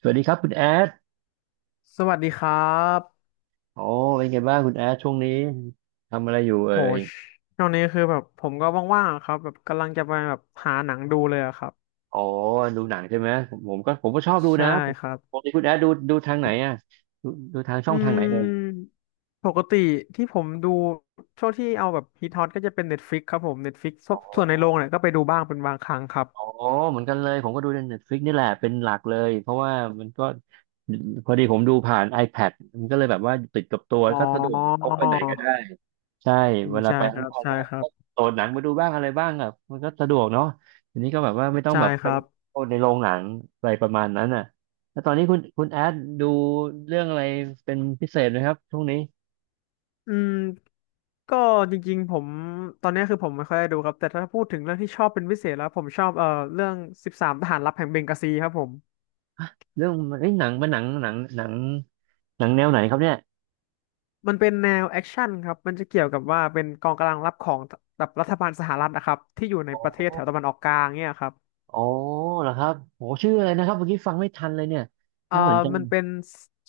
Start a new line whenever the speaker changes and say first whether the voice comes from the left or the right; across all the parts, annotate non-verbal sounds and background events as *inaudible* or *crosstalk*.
right: สวัสดีครับคุณแอด
left: สวัสดีครับ
right: อ๋อเป็นไงบ้างคุณแอดช่วงนี้ทำอะไรอยู่เอ่
left: โห
right: ย
left: ชช่วงนี้คือแบบผมก็ว่างๆอะครับแบบกำลังจะไปแบบหาหนังดูเลยอะครับ
right: อ๋อดูหนังใช่ไหมผมก็ชอบดู
left: ใช่
right: นะผม
left: ครับ
right: ปกติคุณแอดดูทางไหนอ่ะดูดูทางช่
left: อื
right: องทางไหนเอ่ย
left: มปกติที่ผมดูช่วงที่เอาแบบฮิตฮอตก็จะเป็น Netflix ครับผม Netflix ส่
right: อ
left: วนส่วนใน
right: อ๋
left: โรง
right: อ
left: เนี่ยก็ไปดูบ้างเป็นบางครั้งครับ
right: อ๋อเหมือนกันเลยผมก็ดูใน Netflix นี่แหละเป็นหลักเลยเพราะว่ามันก็พอดีผมดูผ่าน iPad มันก็เลยแบบว่าติดกับตัว
left: อ๋อ
right: ก็สะดวกพกไปไหนก็ได้ ใช่
left: อืม
right: เวลา
left: ใช่
right: ไป
left: ค
right: ข้าง
left: รับ
right: นอก
left: ใช่
right: ก็
left: ครั
right: ก็
left: บ
right: โหลดหนังมาดูบ้างอะไรบ้างแบบมันก็สะดวกเนาะทีนี้ก็แบบว่าไม่ต้อง
left: ใช่
right: แบบ
left: ค
right: ไป
left: รับ
right: โหลดในโรงหนังอะไรประมาณนั้นอ่ะแล้วตอนนี้คุณแอดดูเรื่องอะไรเป็นพิเศษไหมครับช่วงนี้
left: อืมก็จริงๆผมตอนนี้คือผมไม่ค่อยได้ดูครับแต่ถ้าพูดถึงเรื่องที่ชอบเป็นพิเศษแล้วผมชอบเรื่องสิบสามทหารลับแห่งเบงกาซีครับผม
right: เรื่องเอ้ยหนังเป็นหนังแนวไหนครับเนี่ย
left: มันเป็นแนวแอคชั่นครับมันจะเกี่ยวกับว่าเป็นกองกำลังรับของแบบรัฐบาลสหรัฐนะครับที่อยู่ใน
right: โอ
left: ประเทศแถวตะวั
right: ้
left: นออกกลางเนี่ยครับ
right: โอ้เหรอครับโอ้ชื่ออะไรนะครับเมื่อกี้ฟังไม่ทันเลยเนี่ย
left: เอ่อ
right: น่าสนใจ
left: มันเป็น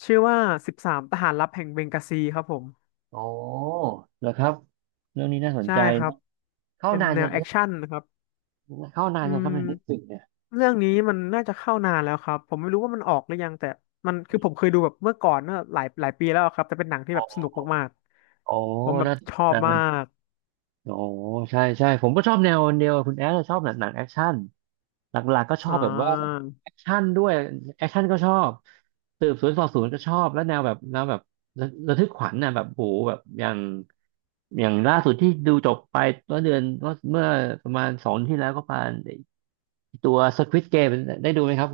left: ชื่อว่าสิบสามทหารลับแห่งเบงกาซีครับผม
right: โอ้เหรอครับเรื่องนี้น่าสน
left: ใช่
right: ใจ
left: ครับ
right: นะเข้า
left: เป็น
right: นาน
left: แน
right: ยั
left: ว
right: ง
left: แอ
right: เนี่
left: คชั่นนะครับ
right: ยเข้านาน
left: อื
right: ยังครับใน Netflix
left: ม
right: เนี่ย
left: เรื่องนี้มันน่าจะเข้านานแล้วครับผมไม่รู้ว่ามันออกหรือยังแต่มันคือผมเคยดูแบบเมื่อก่อนเนอะหลายหลายปีแล้วครับแต่เป็นหนังที่แบบสนุกมาก
right: โอ้
left: ๆผมแบบ
right: น่
left: ชอบมา
right: า
left: ก
right: โอ้ใช่ใช่ผมก็ชอบแนวเดียวกับคุณแอดชอบหนังแอคชั่นหลักๆก็ชอบ
left: อ่า
right: แบบว่าแอคชั่นด้วยแอคชั่นก็ชอบสืบสวนสอบสวนก็ชอบแล้วแนวแบบระทึกขวัญน่ะแบบโหแบบอย่างล่าสุดที่ดูจบไปเมื่อเดือนก็เมื่อประมาณสองที่แล้วก็ประมาณตัว Squid Game ได้ดูไหมครับ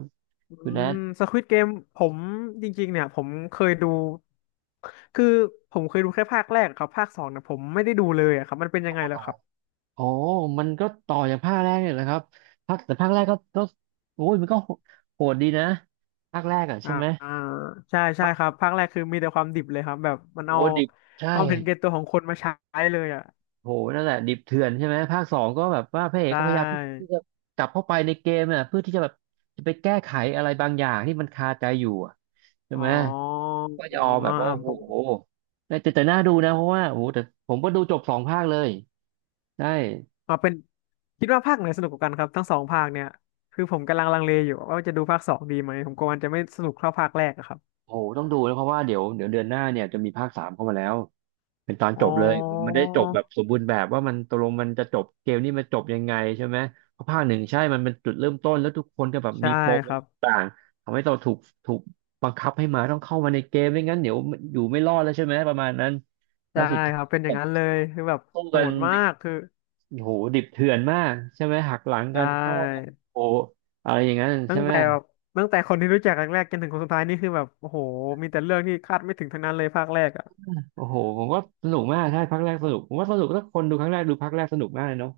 left: อื
right: คุณแอ
left: ม
right: ด
left: สควิดเกมผมจริงๆเนี่ยคือผมเคยดูแค่ภาคแรกครับภาคสองเนี่ยผมไม่ได้ดูเลยอะครับมันเป็นยั
right: โอ้อ
left: งไง
right: หร
left: แล้ว
right: อ
left: ครับ
right: โอ้มันก็ต่อจากภาคแรกเนี่ยแหละครับภาคแต่ภาคแรกก็โอ้ยมันก็โหโหดดีนะภาคแรกอ่ะ
left: อ่า
right: ใช่ไหม
left: อ่าใช่ใช่ครับภาคแรกคือมีแต่ความดิบเลยครับแบบมันเอา
right: โอ้ดิบ
left: ค
right: ใช่
left: วามเห็นแก่ตัวของคนมาใช้เลยอ่ะ
right: โหนั่นแหละดิบเถื่อนใช่ไหมภาคสองก็แบบว่าพระเอก
left: ใช
right: ก็พยายามที่
left: ่
right: จะกลับเข้าไปในเกมอ่ะเพื่อที่จะแบบจะไปแก้ไขอะไรบางอย่างที่มันคาใจอยู่อะใช่
left: อ๋อ
right: ไหมก็ยอ
left: อ๋อ
right: มแบ
left: อ่า
right: บว่าโอ้
left: ผ
right: โห
left: ม
right: แต่น่าดูนะเพราะว่าโอ้โหแต่ผมก็ดูจบสองภาคเลยได้
left: อ่าเป็นคิดว่าภาคไหนสนุกกว่ากันครับทั้งสองภาคเนี่ยคือผมกำลังลังเลอยู่ว่าจะดูภาคสองดีไหมผมกลัวมันจะไม่สนุกเท่าภาคแรกอะครับ
right: โอ้โหต้องดูนะเพราะว่าเดี๋ยวเดือนหน้าเนี่ยจะมีภาคสามเข้ามาแล้ว เป็นตอน
left: อ๋
right: จ
left: อ
right: บเลยมันได้จบแบบสมบูรณ์แบบว่ามันตกลงมันจะจบเกมนี้มันจบยังไงใช่ไหมเพราะภาคหนึ่งใช่มันเป็นจุดเริ่มต้นแล้วทุกคนก็แบบมี
left: ใช่
right: ปม
left: ครับ
right: ต่างทำให้เราถูกบังคับให้มาต้องเข้ามาในเกมไม่งั้นเดี๋ยวอยู่ไม่รอดแล้วใช่ไหมประมาณนั้นแล้
left: ใช่
right: วสุดท้า
left: ค
right: ย
left: รับเป็นอย่า
right: ก็
left: งนั้นเลยคือแบบ
right: สู้
left: โห
right: กัน
left: ดมา
right: ดิบ
left: กคือ
right: โอ้โหดิบเถื่อนมากใช่ไหมหักหลัง
left: ได
right: กันเข้ากัน
left: ้
right: โอ้โหอะไรอย่างนั้น
left: ตั้
right: ใช่
left: ง
right: ไหม
left: แต่แบบตั้งแต่คนที่รู้จักครั้งแรกจนถึงคนสุดท้ายนี่คือแบบโอ้โหมีแต่เรื่องที่คาดไม่ถึงทั้งนั้นเลยภาคแรกอ่ะ
right: โอ้โหผมก็สนุกมากใช่ภาคแรกสนุกผมว่าสนุกถ้าคนดูครั้งแรกดูภาคแรกสนุกมากเลยเนาะ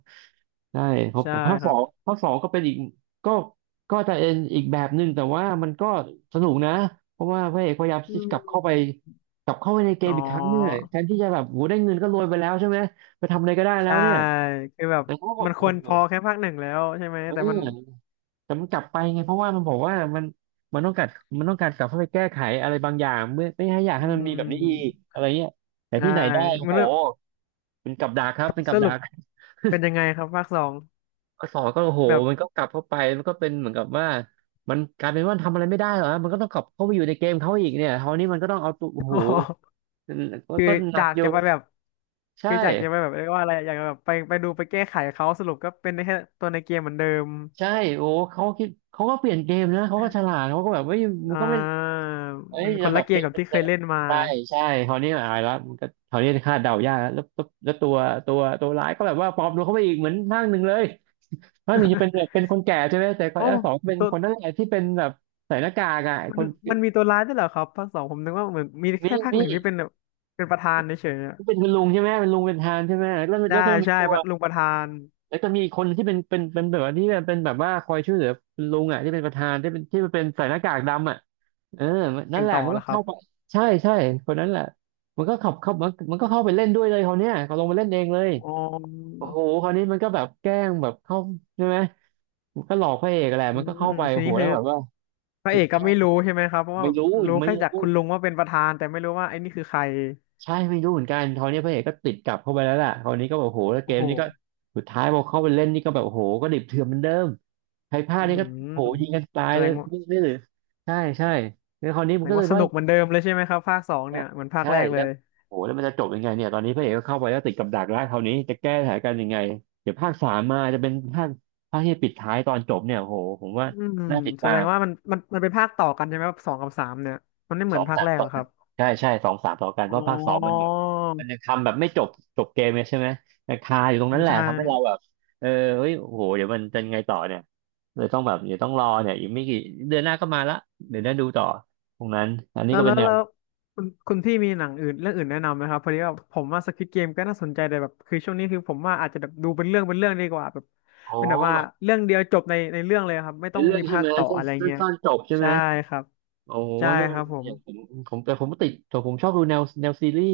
right: ใช่ครับ
left: ใช่
right: แต่ภาค
left: ค
right: ส
left: รั
right: อ
left: บ
right: งภาคสองก็เป็นอีกก็ก็จะเอ็นอีกแบบหนึ่งแต่ว่ามันก็สนุกนะเพราะว่าพระเอกพยายาม
left: อื
right: ที่จะกลับเข้าไป
left: ม
right: ในเก
left: อ๋
right: ม
left: อ
right: อีกครั้งเนี่ยแทนที่จะแบบโหได้เงินก็รวยไปแล้วใช่ไหมไปทำอะไรก็ได้แล้
left: ใช่
right: วเนี่ย
left: คือแบบ
right: แต่เขาก็
left: มันค
right: โอ้
left: วร
right: โห
left: พอแค่ภาคหนึ่งแล้วใช่ไหม
right: เอ
left: แต่มัน
right: อแต่มันกลับไปไงเพราะว่ามันบอกว่ามันมันต้องการมันต้องการกลับเข้าไปแก้ไขอะไรบางอย่างไม่ให้อยาก
left: อื
right: ให้มันมีแบบนี้อีก
left: ม
right: อะไรเงี้ยแต่
left: ใช่
right: ที่ไหนได้โอ้
left: มัน
right: โหเป็นกับดักครับเป็น
left: ส
right: กับดั
left: รุป
right: ก
left: เป็นยังไงครับภาคสอง
right: ก็สอนก็โอ้โห
left: แบบ
right: มันก็กลับเข้าไปมันก็เป็นเหมือนกับว่ามันกลายเป็นว่าทำอะไรไม่ได้เหรอมันก็ต้องกลับเข้าไปอยู่ในเกมเขาอีกเนี่ยคราวนี้มันก็ต้องเอาตัวโอ้โห
left: *laughs*
right: ก็
left: คือ
right: ก็หนั
left: จา
right: ก
left: ก
right: อยู่
left: จะไปแบบ
right: ใช่
left: คือจากจะไปแบบเรียกว่าอะไรอยากจะแบบไปดูไปแก้ไขเขาสรุปก็เป็นได้แค่ตัวในเกมเหมือนเดิม
right: ใช่โอ้เขาคิดเขาก็เปลี่ยนเกมนะเขาก็ฉลาดเขาก็แบบเฮ้ยมัน
left: อ่
right: ก็ไม่
left: า
right: เอ้ย
left: มันค
right: เรา
left: น
right: แบ
left: ละ
right: บ
left: เก
right: เก
left: ม
right: ม
left: กับ
right: เด
left: ที่เค
right: ิ
left: ย
right: ม
left: เล่นมา
right: ๆใช่ใช่คราวนี้อายแล้วมันก็คราวนี้คาดเดายากแล้วตัวร้ายก็แบบว่าปลอมตัวเข้าไปอีกเหมือนภาคหนึ่งเลยภาคหนึ่งจะเป็นแบบ
left: *laughs*
right: เป็นคนแก่ใช่ไหมแต่ภา
left: โอ้
right: คสองเป็นคนนั่นแหละที่เป็นแบบใส่หน้ากากอ่ะไอ้
left: มั
right: ค
left: น
right: น
left: มันมีตัวร้ายด้วยเหรอครับภาคสองผมนึกว่าเหมือนมีแค่
right: นี่
left: ภาคหนึ่
right: นี่
left: งที่เป็นแบบเป็นประธานเฉยๆอะ
right: เป็นคุณลุงใช่ไหมเป็นลุงเป็นทหานใช่ไหมแล้ว
left: ใช่
right: แล้วก็มี
left: ใช่
right: ตัว
left: ลุงประธาน
right: แล้วก็มีอีกคนที่เป็นแบบว่าที่เป็นแบบว่าคอยช่วยเหลือคุณลุงอ่ะที่เป็นประธานที่เป็นใส่หน้ากากดำอ่ะเออนั่
left: เก่
right: น
left: ง
right: แหละ
left: ต่อ
right: มันก็
left: แล้วครั
right: เข้า
left: บ
right: ไปใช่ใช่คนนั้นแหละมันก็ขับเข้ามันก็เข้าไปเล่นด้วยเลยเขาวเนี้ยเขาลงมาเล่นเองเลย
left: อ๋อ
right: โอ้โหคราวนี้มันก็แบบแกล้งแบบเข้าใช่ไหมมันก็หลอกพระเอกแหละ
left: อื
right: มันก็
left: ม
right: เข้าไป
left: ที
right: โอ้โห
left: นี้
right: แล้
left: คือ
right: วแบบว่า
left: พระเอกก็
right: ใช่
left: ไม่รู้ใช่ไหมครับเพราะว่า
right: ไม่รู้
left: รู้
right: ไม่
left: แค่
right: รู้
left: จากคุณลุงว่าเป็นประธานแต่ไม่รู้ว่าไอ้นี่คือใคร
right: ใช่ไม่รู้เหมือนกันคราวนี้พระเอกก็ติดกลับเข้าไปแล้วล่ะคราวนี้ก็แบบโอ้โหแล้วเก
left: โอ้
right: ม
left: โห
right: นี้ก็สุดท้ายพอเข้าไปเล่นนี่ก็แบบโอ้โหก็ดิบเถื่อนเหมือนเดิมใครพลาด
left: อื
right: นี่ก็
left: ม
right: โอ้โหยิงกันตาย
left: แสด
right: เลย
left: งว่า
right: นี่นี่หรือใช่ใช่แล้วคราวนี้
left: แส
right: มั
left: ด
right: นก็
left: ง
right: เล
left: ว่า
right: ย
left: ส
right: ว่า
left: นุกเหมือนเดิมเลยใช่ไหมครับภาคสองเนี่ยเหมือนภาค
right: ใช่
left: แรกเล
right: แล้ว
left: ย
right: โอ้โหแล้วมันจะจบยังไงเนี่ยตอนนี้พระเอกก็เข้าไปแล้วติดกับดักแล้วคราวนี้จะแก้สถานการณ์ยังไงเดี๋ยวภาคสามมาจะเป็นภาคที่ปิดท้ายตอนจบเนี่ยโอ้โหผมว่า
left: อืม
right: น่าติด
left: แส
right: ตา
left: ด
right: ม
left: งว่ามันเป็นภาคต่อกันใช่ไหมครับสองกับสามเนี่ยมันไม่เห
right: ส
left: มือ
right: อ
left: น
right: ง
left: ภาค
right: สาม
left: แรก
right: ต่
left: ห
right: อ
left: รอค
right: กั
left: รั
right: น
left: บ
right: ใช่ใช่สองสามต่อกันเพ
left: อ๋
right: ราะภาคสองมันเหมื
left: อ
right: อนมันยังทำแบบไม่จบจบเกมเลยใช่ไหมมันคาอยู่ตรง
left: อื
right: นั้
left: ม
right: นแหละ
left: ใช่
right: ทำให้เราแบบเออเฮ้ยโอ้โหเดี๋ยวมันจะยังไงต่อเนี่ยเลยต้องแบบเดี๋ยวต้องรอเนี่ยอีกไม่กี่เดือนหน้าก็มาละเดี๋ยวได้ดูต่อตรงนั้นอันนี้
left: แล้ว
right: ก็
left: แล้
right: เป็น
left: ว
right: แน
left: แล้
right: ว
left: วคุณพี่มีหนังอื่นเรื่องอื่นแนะนำไหมครับพอดีว่าผมว่าสควิดเกมก็น่าสนใจแต่แบบคือช่วงนี้คือผมว่าอาจจะแบบดูเป็นเรื่องเป็นเรื่องดีกว่าแบบ
right: อ๋อ
left: เป็นแบบว่า
right: แบบ
left: เรื่องเดียวจบในในเรื่องเลยครับไม่
right: เป็
left: ต้อ
right: น
left: ง
right: เรื่อ
left: มี
right: งใช่
left: ภา
right: ไห
left: ค
right: ม
left: ต่อ
right: สั้น
left: อะไร
right: สั้น
left: เงี้ย
right: สั้นจบใช่ไหม
left: ใช่ครับ
right: โอ้โห
left: ใช่
right: นั่น
left: ครับผ
right: อ
left: ม
right: ย่างผมแต่ผมติดแต่ผมชอบดูแนวแนวซีรีส์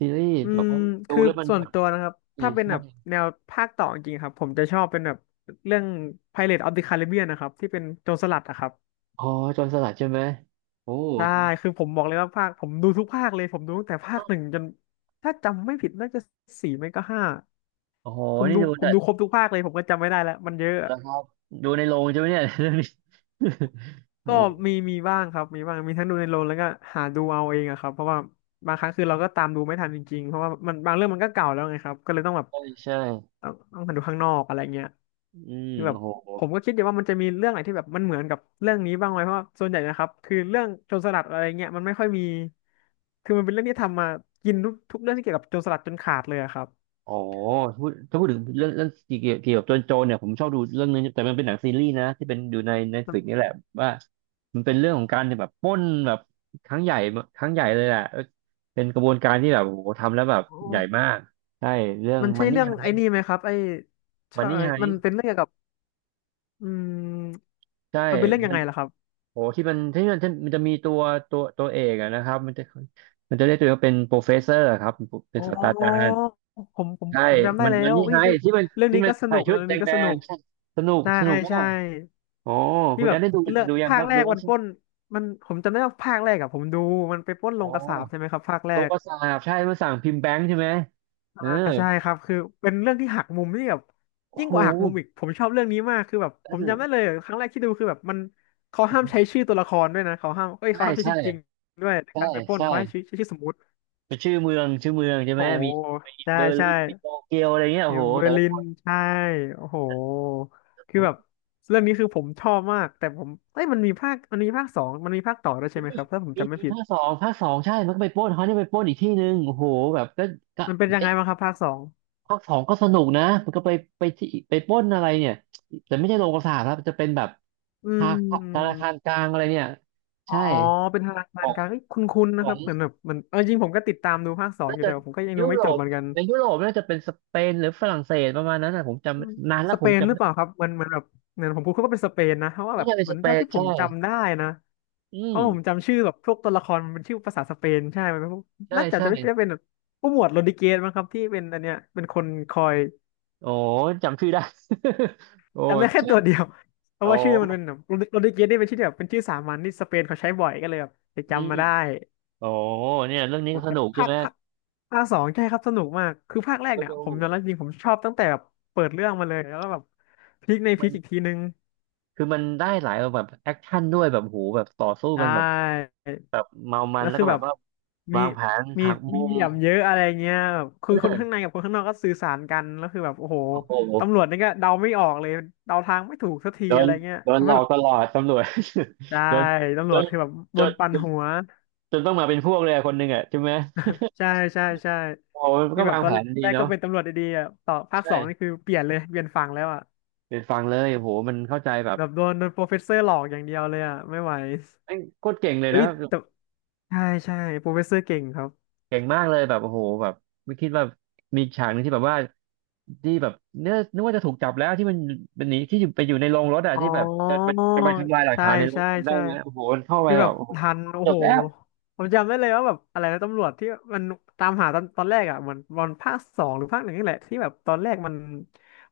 right: ซีรีส์
left: อื
right: แบบ
left: ม
right: ว่าดู
left: คือ
right: แล้วมัน
left: ส่ว
right: แบ
left: น
right: บ
left: ตัวนะครับ
right: เออ
left: ถ้าเป็นแบบ
right: ใช่
left: แนวภาคต่อจริงๆครับผมจะชอบเป็นแบบเรื่อง Pirates of the Caribbean นะครับที่เป็นโจรสลัดอะครับ
right: อ๋อจนสลัดใช่ไหมโอ้
left: ได้คือผมบอกเลยว่าภาคผมดูทุกภาคเลยผมดูตั้งแต่ภาคหนึ่งจนถ้าจำไม่ผิดน่าจะสี่ไม่ก็ห้า
right: โอ้โห
left: ผม
right: นี่
left: ดู
right: ดู
left: ผมดูคร
right: แต่
left: บทุกภาคเลยผมก็จำไม่ได้แล้วมันเยอะ
right: แล้วครับดูในโรงใช่ไหมเนี่ย *laughs* เรื่องนี้ *laughs* โอ้
left: ก็มีบ้างครับมีบ้างมีทั้งดูในโรงแล้วก็หาดูเอาเองอะครับเพราะว่าบางครั้งคือเราก็ตามดูไม่ทันจริงๆเพราะว่ามันบางเรื่องมันก็เก่าแล้วไงครับก็เลยต้องแบบ
right: ใช่ใช่
left: ต้องหาดูข้างนอกอะไรเงี้ย
right: อืม
left: คือแบบ
right: โอ้โห
left: ผมก็คิดอยู่ว่ามันจะมีเรื่องไหนที่แบบมันเหมือนกับเรื่องนี้บ้างไหมเพราะว่าส่วนใหญ่นะครับคือเรื่องโจรสลัดอะไรเงี้ยมันไม่ค่อยมีคือมันเป็นเรื่องที่ทำมากินทุกเรื่องที่เกี่ยวกับโจรสลัดจนขาดเลยอะครับ
right: โอ้โหพูดถ้าพูดถึงเรื่องเรื่องเกี่ยวเกี่ยวกับโจรโจรเนี่ยผมชอบดูเรื่องนึงแต่มันเป็นหนังซีรีส์นะที่เป็นอยู่ในใน
left: มัน
right: ฟิกนี่แหละว่ามันเป็นเรื่องของการแบบปล้นแบบครั้งใหญ่ครั้งใหญ่เลยแหละเออเป็นกระบวนการที่แบบโอ้โหทำแล้วแบบใหญ่
left: โอ
right: มากใช่เรื่อง
left: มัน
right: มั
left: ใช่
right: นนี่
left: เรื่องไอ้นี่
right: ไฮ
left: ไหมครับไอ้
right: มัน
left: ใช่
right: นี่ไฮ
left: มันเป็นเรื่องเกี่ยวกับอืม
right: ใช่
left: มันเป็นเรื่องยังไงล่ะครับ
right: โอ้ที่มันจะมีตัวตัวเอกอะนะครับมันจะเรียกตัวเองว่าเป็นโปรเฟสเซอร์ครับเป็น
left: อ๋
right: ศาสตราจาร
left: อ
right: ย์
left: ผมผม
right: ใช่
left: ผมจำได้
right: มัน
left: แล้
right: มัน
left: ว
right: นี่
left: อุ้ย
right: ไงที่มัน
left: เรื่อง
right: ที่
left: นี้
right: มัน
left: ก็ส
right: ใส่
left: นุก
right: ชุด
left: เรื่อง
right: แด
left: นี้ก็สนุ
right: ง
left: ก
right: ๆใช่สนุก
left: ใช่
right: สนุกมา
left: ใช่
right: กโอ้คุ
left: ที่
right: ณ
left: แบ
right: แอน
left: บ
right: ได้ดู
left: เลือก
right: ดูยัง
left: ภา
right: ค
left: ค
right: รับ
left: แร
right: ดู
left: ก
right: แล้ว
left: วัน
right: ใช่
left: ป
right: ไหม
left: ล้นมันผมจำได้ว่าภาคแรกอะผมดูมันไปปล้น
right: โอ้
left: โรงกษาปใช่ไหมครับภาคแร
right: ตัว
left: ก
right: ประสาบใช่มาสั่งพิมพ์แบงค์ใช่ไหมเออ
left: อ่าใช่ครับคือเป็นเรื่องที่หักมุมที่แบบ
right: โอ้
left: ยิ่ง
right: โห
left: กว่าหักมุมอีกผมชอบเรื่องนี้มากคือแบบ
right: เอ
left: ผมจำได้เล
right: อ
left: ยครั้งแรกที่ดูคือแบบมันเขาห้ามใช้ชื่อตัวละครด้วยนะเขาห้ามเอ้ยเขา
right: ใช่
left: ห้ามใช้
right: ใช่
left: ชื่อจริงด้วยใน
right: ใช่
left: การไปปล้น
right: ใช่
left: เขาให้ชื่อใชชื่อสมมุติ
right: เป็นชื่อเมืองชื่อเมืองใช่ไหม
left: โอ้โห
right: มีมี
left: ใช่
right: เบอร์
left: ใช่
right: ลินมีโตเกียวอะไรเงี้ยโอ้โห
left: เบอ
right: แต่
left: ร์
right: ละ
left: ลิ
right: ค
left: น
right: น
left: ใช่โอ้โหคือแบบเรื่องนี้คือผมชอบมากแต่ผมเอ้ยมันมีภาคมันมีภาคสองมันมีภาคต่อด้วยใช่
right: มี
left: ไหมครับถ้าผม
right: มี
left: จำไม่
right: มี
left: ผิด
right: ภาคสองภาคสองใช่มันก็ไปปล้นเขาเนี่ยไปปล้นอีกที่หนึ่งโอ้โหแบบก็
left: มันเป็นยังไง
right: เอ๊ะ
left: บ้างครับภาคสอง
right: ภาคสองก็สนุกนะมันก็ไปไปที่ไปปล้นอะไรเนี่ยแต่ไม่ใช่โรงกษาครับจะเป็นแบบ
left: อื
right: ธนาคารธนา
left: ม
right: คารกลางอะไรเนี่ย
left: อ๋อ
right: ใช่
left: เป็นทางการก
right: ของ
left: ลางเอ้ยคุ้นๆ
right: ข
left: นะค
right: อ
left: รั
right: ง
left: บเหมือนแบบมันเอาจริงผมก็ติดตามดูภาคสอง
right: น่า
left: อยู่
right: จะ
left: แต่ว่าผมก็ยัง
right: ยุ
left: ดูไม่
right: โร
left: จบ
right: ป
left: เหมือนกัน
right: ในยุโรปน่าจะเป็นสเปนหรือฝรั่งเศสประมาณนั้นนะผมจ
left: อืม
right: ำนานแล้
left: ส
right: วผ
left: เป
right: ม
left: นห
right: จำ
left: รือ
right: ไม่
left: เปล่าครับมันแบบเหมือนผมพูดเขาก็เป็นสเปนนะเพราะว่า
right: น่า
left: แบบ
right: จะเป็น
left: เหมื
right: ส
left: อน
right: เป
left: เท่า
right: น
left: ที่ผ
right: ใช่
left: มจำได้นะ
right: อื
left: เพ
right: ม
left: ราะผมจำชื่อแบบพวกตัวละครมันเป็นชื่อภาษาสเปนใช่มันเป็นพวก
right: ใช่
left: น่าจะ
right: ใช่
left: จะไม่ได้เป็นแบบผู้หมวดโรดริเกสมั้งครับที่เป็นอันเนี้ยเป็นคนคอย
right: โอ้จำชื่อได้ *laughs* โอ้
left: จำได้แค่
right: ใช่
left: ตัวเดียว *laughs* เพ
right: โอ้
left: ราะว่าชื่อมันเป็นแบบโรดริเกสนี่เป็นชื่อที่แบบเป็นชื่อสามัญที่สเปนเขาใช้บ่อยก็เลยแบบไป
right: อื
left: จำมา
right: ม
left: ได้
right: โอ้เนี่ยเรื่องนี้
left: โอ้
right: ก็ส
left: แต่
right: นุกใช่
left: ภาค
right: ไหม
left: ภาคภาคสองใช่ครับสนุกมากคือภาคแรก
right: ก
left: เนี่ย
right: ดู
left: ผมยอมรับจริงผมชอบตั้งแต่แบบเปิดเรื่องมาเลยแล้วก็แบบพลิกในพ
right: มั
left: ลิก
right: น
left: อีกทีนึง
right: คือมันได้หลายแบบแอคชั่นด้วยแบบโหแบบต่อสู้
left: ใช
right: กันแบบ
left: ่
right: แบบเมามัน
left: แล้ว
right: แล้ว
left: คือ
right: ก็แบ
left: แบ
right: บ
left: บ
right: ว่า
left: มี
right: วางแผน
left: มี
right: หักมุ
left: มีเห
right: ม
left: ลี่ยมเยอะอะไรเงี้ยแบบคื
right: เอ
left: อคนข้าง
right: อ
left: ในกับคนข้างนอกก็สื่อสารกันแล้วคือแบบโอ้โห
right: โอ้โห
left: ตำรวจนี่ก็เดาไม่ออกเลยเดาทางไม่ถูกสักที
right: โด
left: อะ
right: น
left: ไรเงี้ย
right: โดน
left: ทำ
right: หล
left: ให้
right: อ
left: แบ
right: ก
left: บ
right: ตลอดตำรวจ
left: ใช่
right: *laughs* โดน
left: ตำ
right: จ
left: รวจ
right: น
left: คือแบบ
right: จ
left: โดน
right: น
left: ปั่นหัว
right: จนต้องมาเป็นพวกเลยอะคนหนึ่งอ่ะใช่ไหม
left: ใช่ใช่
right: โอ้โหมัน
left: คือ
right: ก็
left: แบ
right: วา
left: บ
right: ง
left: ตอ
right: แผ
left: น
right: นดี
left: แรกก็
right: เนาะ
left: เป็นตำรวจดีๆอ่ะต่อภาคสองนี่
right: ใช่
left: คือเปลี่ยนเลยเปลี่ยนฝั่งแล้วอ่ะ
right: เป็นฟังเลยโอ้โหมันเข้าใจแบบ
left: แบบโดนโปรเฟสเซอร์หลอกอย่างเดียวเลยอ่ะไม่ไหว
right: แม่งโคตรเก่งเลย
left: เอ้
right: นะ
left: ยแต่ใช่ใช่โปรเฟสเซอร์เก่งครับ
right: เก่งมากเลยแบบโอ้โหแบบไม่คิดว่ามีฉากหนึงที่แบบว่าที่แบบเนื้อนึกว่าจะถูกจับแล้วที่มันหนีที่อยู่ไปอยู่ในโรงรถอะ
left: อ๋อ
right: ที่แบบจะไปทำลายหลัก
left: ใช่
right: ฐานในรถ
left: ใช่
right: จำได้
left: ใช่
right: ไหมโอ้โหมันเข้าไป
left: คือแบ
right: แบ
left: บ
right: บโอ้โห
left: ทันโอ้
right: จบ
left: โห
right: แล้ว
left: ผมจำได้เลยว่าแบบอะไรนะตำรวจที่มันตามหาตอนแรกอ่ะเหมือนตอนภาคสองหรือภาคหนึ่งนี่แหละที่แบบตอนแรกมัน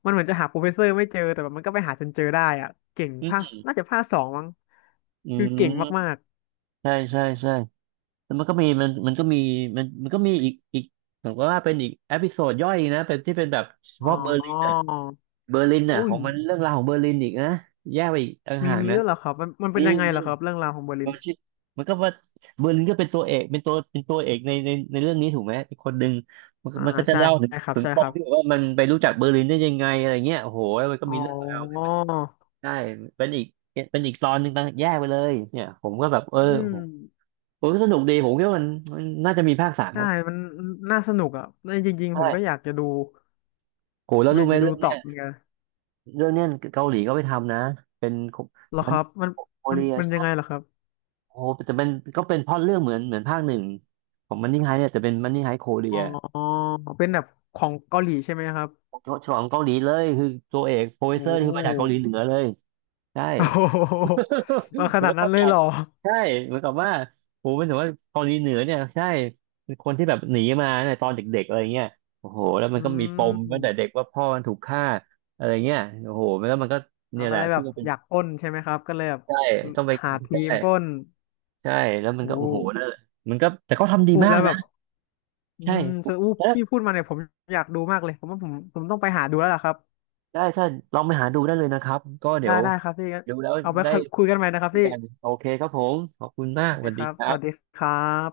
left: มันเหมือนจะหาโปรเฟสเซอร์ไม่เจอแต่แบบมันก็ไปหาจนเจอได้อ่ะเก่ง
right: อื
left: ภาค
right: ม
left: น่าจะภาคสองมั้งคือเก่ง
right: อ
left: มาก
right: ใช่ใช่ใช่แล้วมันก็มีมันก็มีมันก็มีอีกอีกผมก็ว่าเป็นอีกเอพิโซดย่อยนะเป็นที่เป็นแบบเฉ
left: ๆอ๋
right: พาะเบอร์ลิน
left: อ
right: อะเบอร์ลินอะ
left: อุ้
right: ขอ
left: ย
right: งมันเรื่องราวของเบอร์ลินอีกนะแยกไปอีกต่าง
left: มี
right: หาก
left: มี
right: นะ
left: ด้วยเหรอครับมันเป็น
right: นี่
left: ยังไงเหรอครับเรื่องราวของเบอร์ลิ
right: มั
left: น
right: นชิมันก็ว่าเบอร์ลินก็เป็นตัวเอกเป็นตัวเป็นตัวเอกในเรื่องนี้ถูกไหมอีกคนหนึ่งมันก็
left: อ่า
right: มันก็จะ
left: ใช่
right: เล่าถึง
left: ครับ
right: ถึง
left: ใช่
right: ป
left: ค
right: ม
left: รับ
right: ที่แบบว่ามันไปรู้จักเบอร์ลินได้ยังไงอะไรเงี้ยโอ้โหมันก็
left: อ๋
right: มี
left: อ
right: เรื่องราวใช่ เป็นอีกเป็นอีกตอนหนึ่งต่างแยกไปเลยเนี่ยผมก็แบบเออ
left: อืม
right: ผมผมก็สนุกดีผมคิดว่ามันน่าจะมีภาคสามเพ
left: ใช่
right: ราะ
left: มันน่าสนุกอ่ะแต่จริงๆผมก็อ
right: ใช่
left: ยากจะดู
right: โห
left: ผ
right: แล้ว
left: มอ
right: รู้
left: ยาก
right: ไหม
left: จะดู
right: เรื่อง
left: ต่
right: เนี้
left: อ
right: ย
left: เหมือนกัน
right: เรื่องเนี้ยเกาหลีก็ไปทำนะเป็น
left: เหรอ
right: มั
left: ค
right: น
left: รับมัน
right: โค
left: มัน
right: เรีย
left: มันยั
right: ใช่
left: งไงเหรอครับ
right: โอ้โหแต่เป็นก็เป็นพล็อตเรื่องเหมือนเหมือนภาคหนึ่งของมันนี่ไฮเนี่ยแต่เป็นมันนี่ไฮโคเรี
left: อ๋
right: ย
left: อเป็นแบบของเกาหลีใช่ไหมครับ
right: ฉลองเกาหลีเลยคือตัวเอกโปรเฟส
left: โอ้
right: เซอร์คือมาจากเกาหลีเหนือเลยใช่
left: *laughs* โอ้โหมา
right: *laughs*
left: ข
right: มัน
left: นาด
right: ก็
left: นั้น
right: เข้า
left: เล
right: ใจ
left: ยเหรอ
right: ใช่เหมือนกับว่าผมเป็นถึงว่าเกาหลีเหนือเนี่ยใช่เป็นคนที่แบบหนีมาเนี่ยตอนเด็กๆอะไรเงี้ยโอ้โหแล้วมั
left: อื
right: นก็มีปมตั้งแต่เด็ก
left: ม
right: ว่าพ่อมันถูกฆ่าอะไรเงี้ยโอ้โหมันก็
left: เรา
right: เนี่ย
left: ก็
right: แหละ
left: เลยแบ
right: คือ
left: บ
right: มันเป็น
left: อยากปล้นใช่ไหมครับก็เลยแบบ
right: ใช่ต้องไป
left: หาที
right: ใช่
left: มปล้น
right: ใช่แล้วมัน
left: โอ้
right: ก็โอ้โหนั่นแหละมันก็แต่เขาทำดี
left: พูด
right: มา
left: แล้
right: ก
left: วแบ
right: นะ
left: บอื
right: ใช่
left: มสะอู้
right: แล้ว
left: พี่พูดมาเนี่ยผมอยากดูมากเลยผมว่าผมต้องไปหาดูแล้วล่ะครับ
right: ได้ใช่ลองไปหาดูได้เลยนะครับก็เดี๋
left: ได้
right: ยว
left: ได้ครับพี่งั้น
right: ดูแล้ว
left: เอาไว้
right: ได้
left: คุยกันใหม่นะครับพี่
right: กันโอเคครับผมขอบคุณมา
left: โอ
right: กส
left: เค
right: วัส
left: ค
right: ดี
left: รับ
right: ค
left: ส
right: รั
left: วัสดี
right: บ
left: ครับ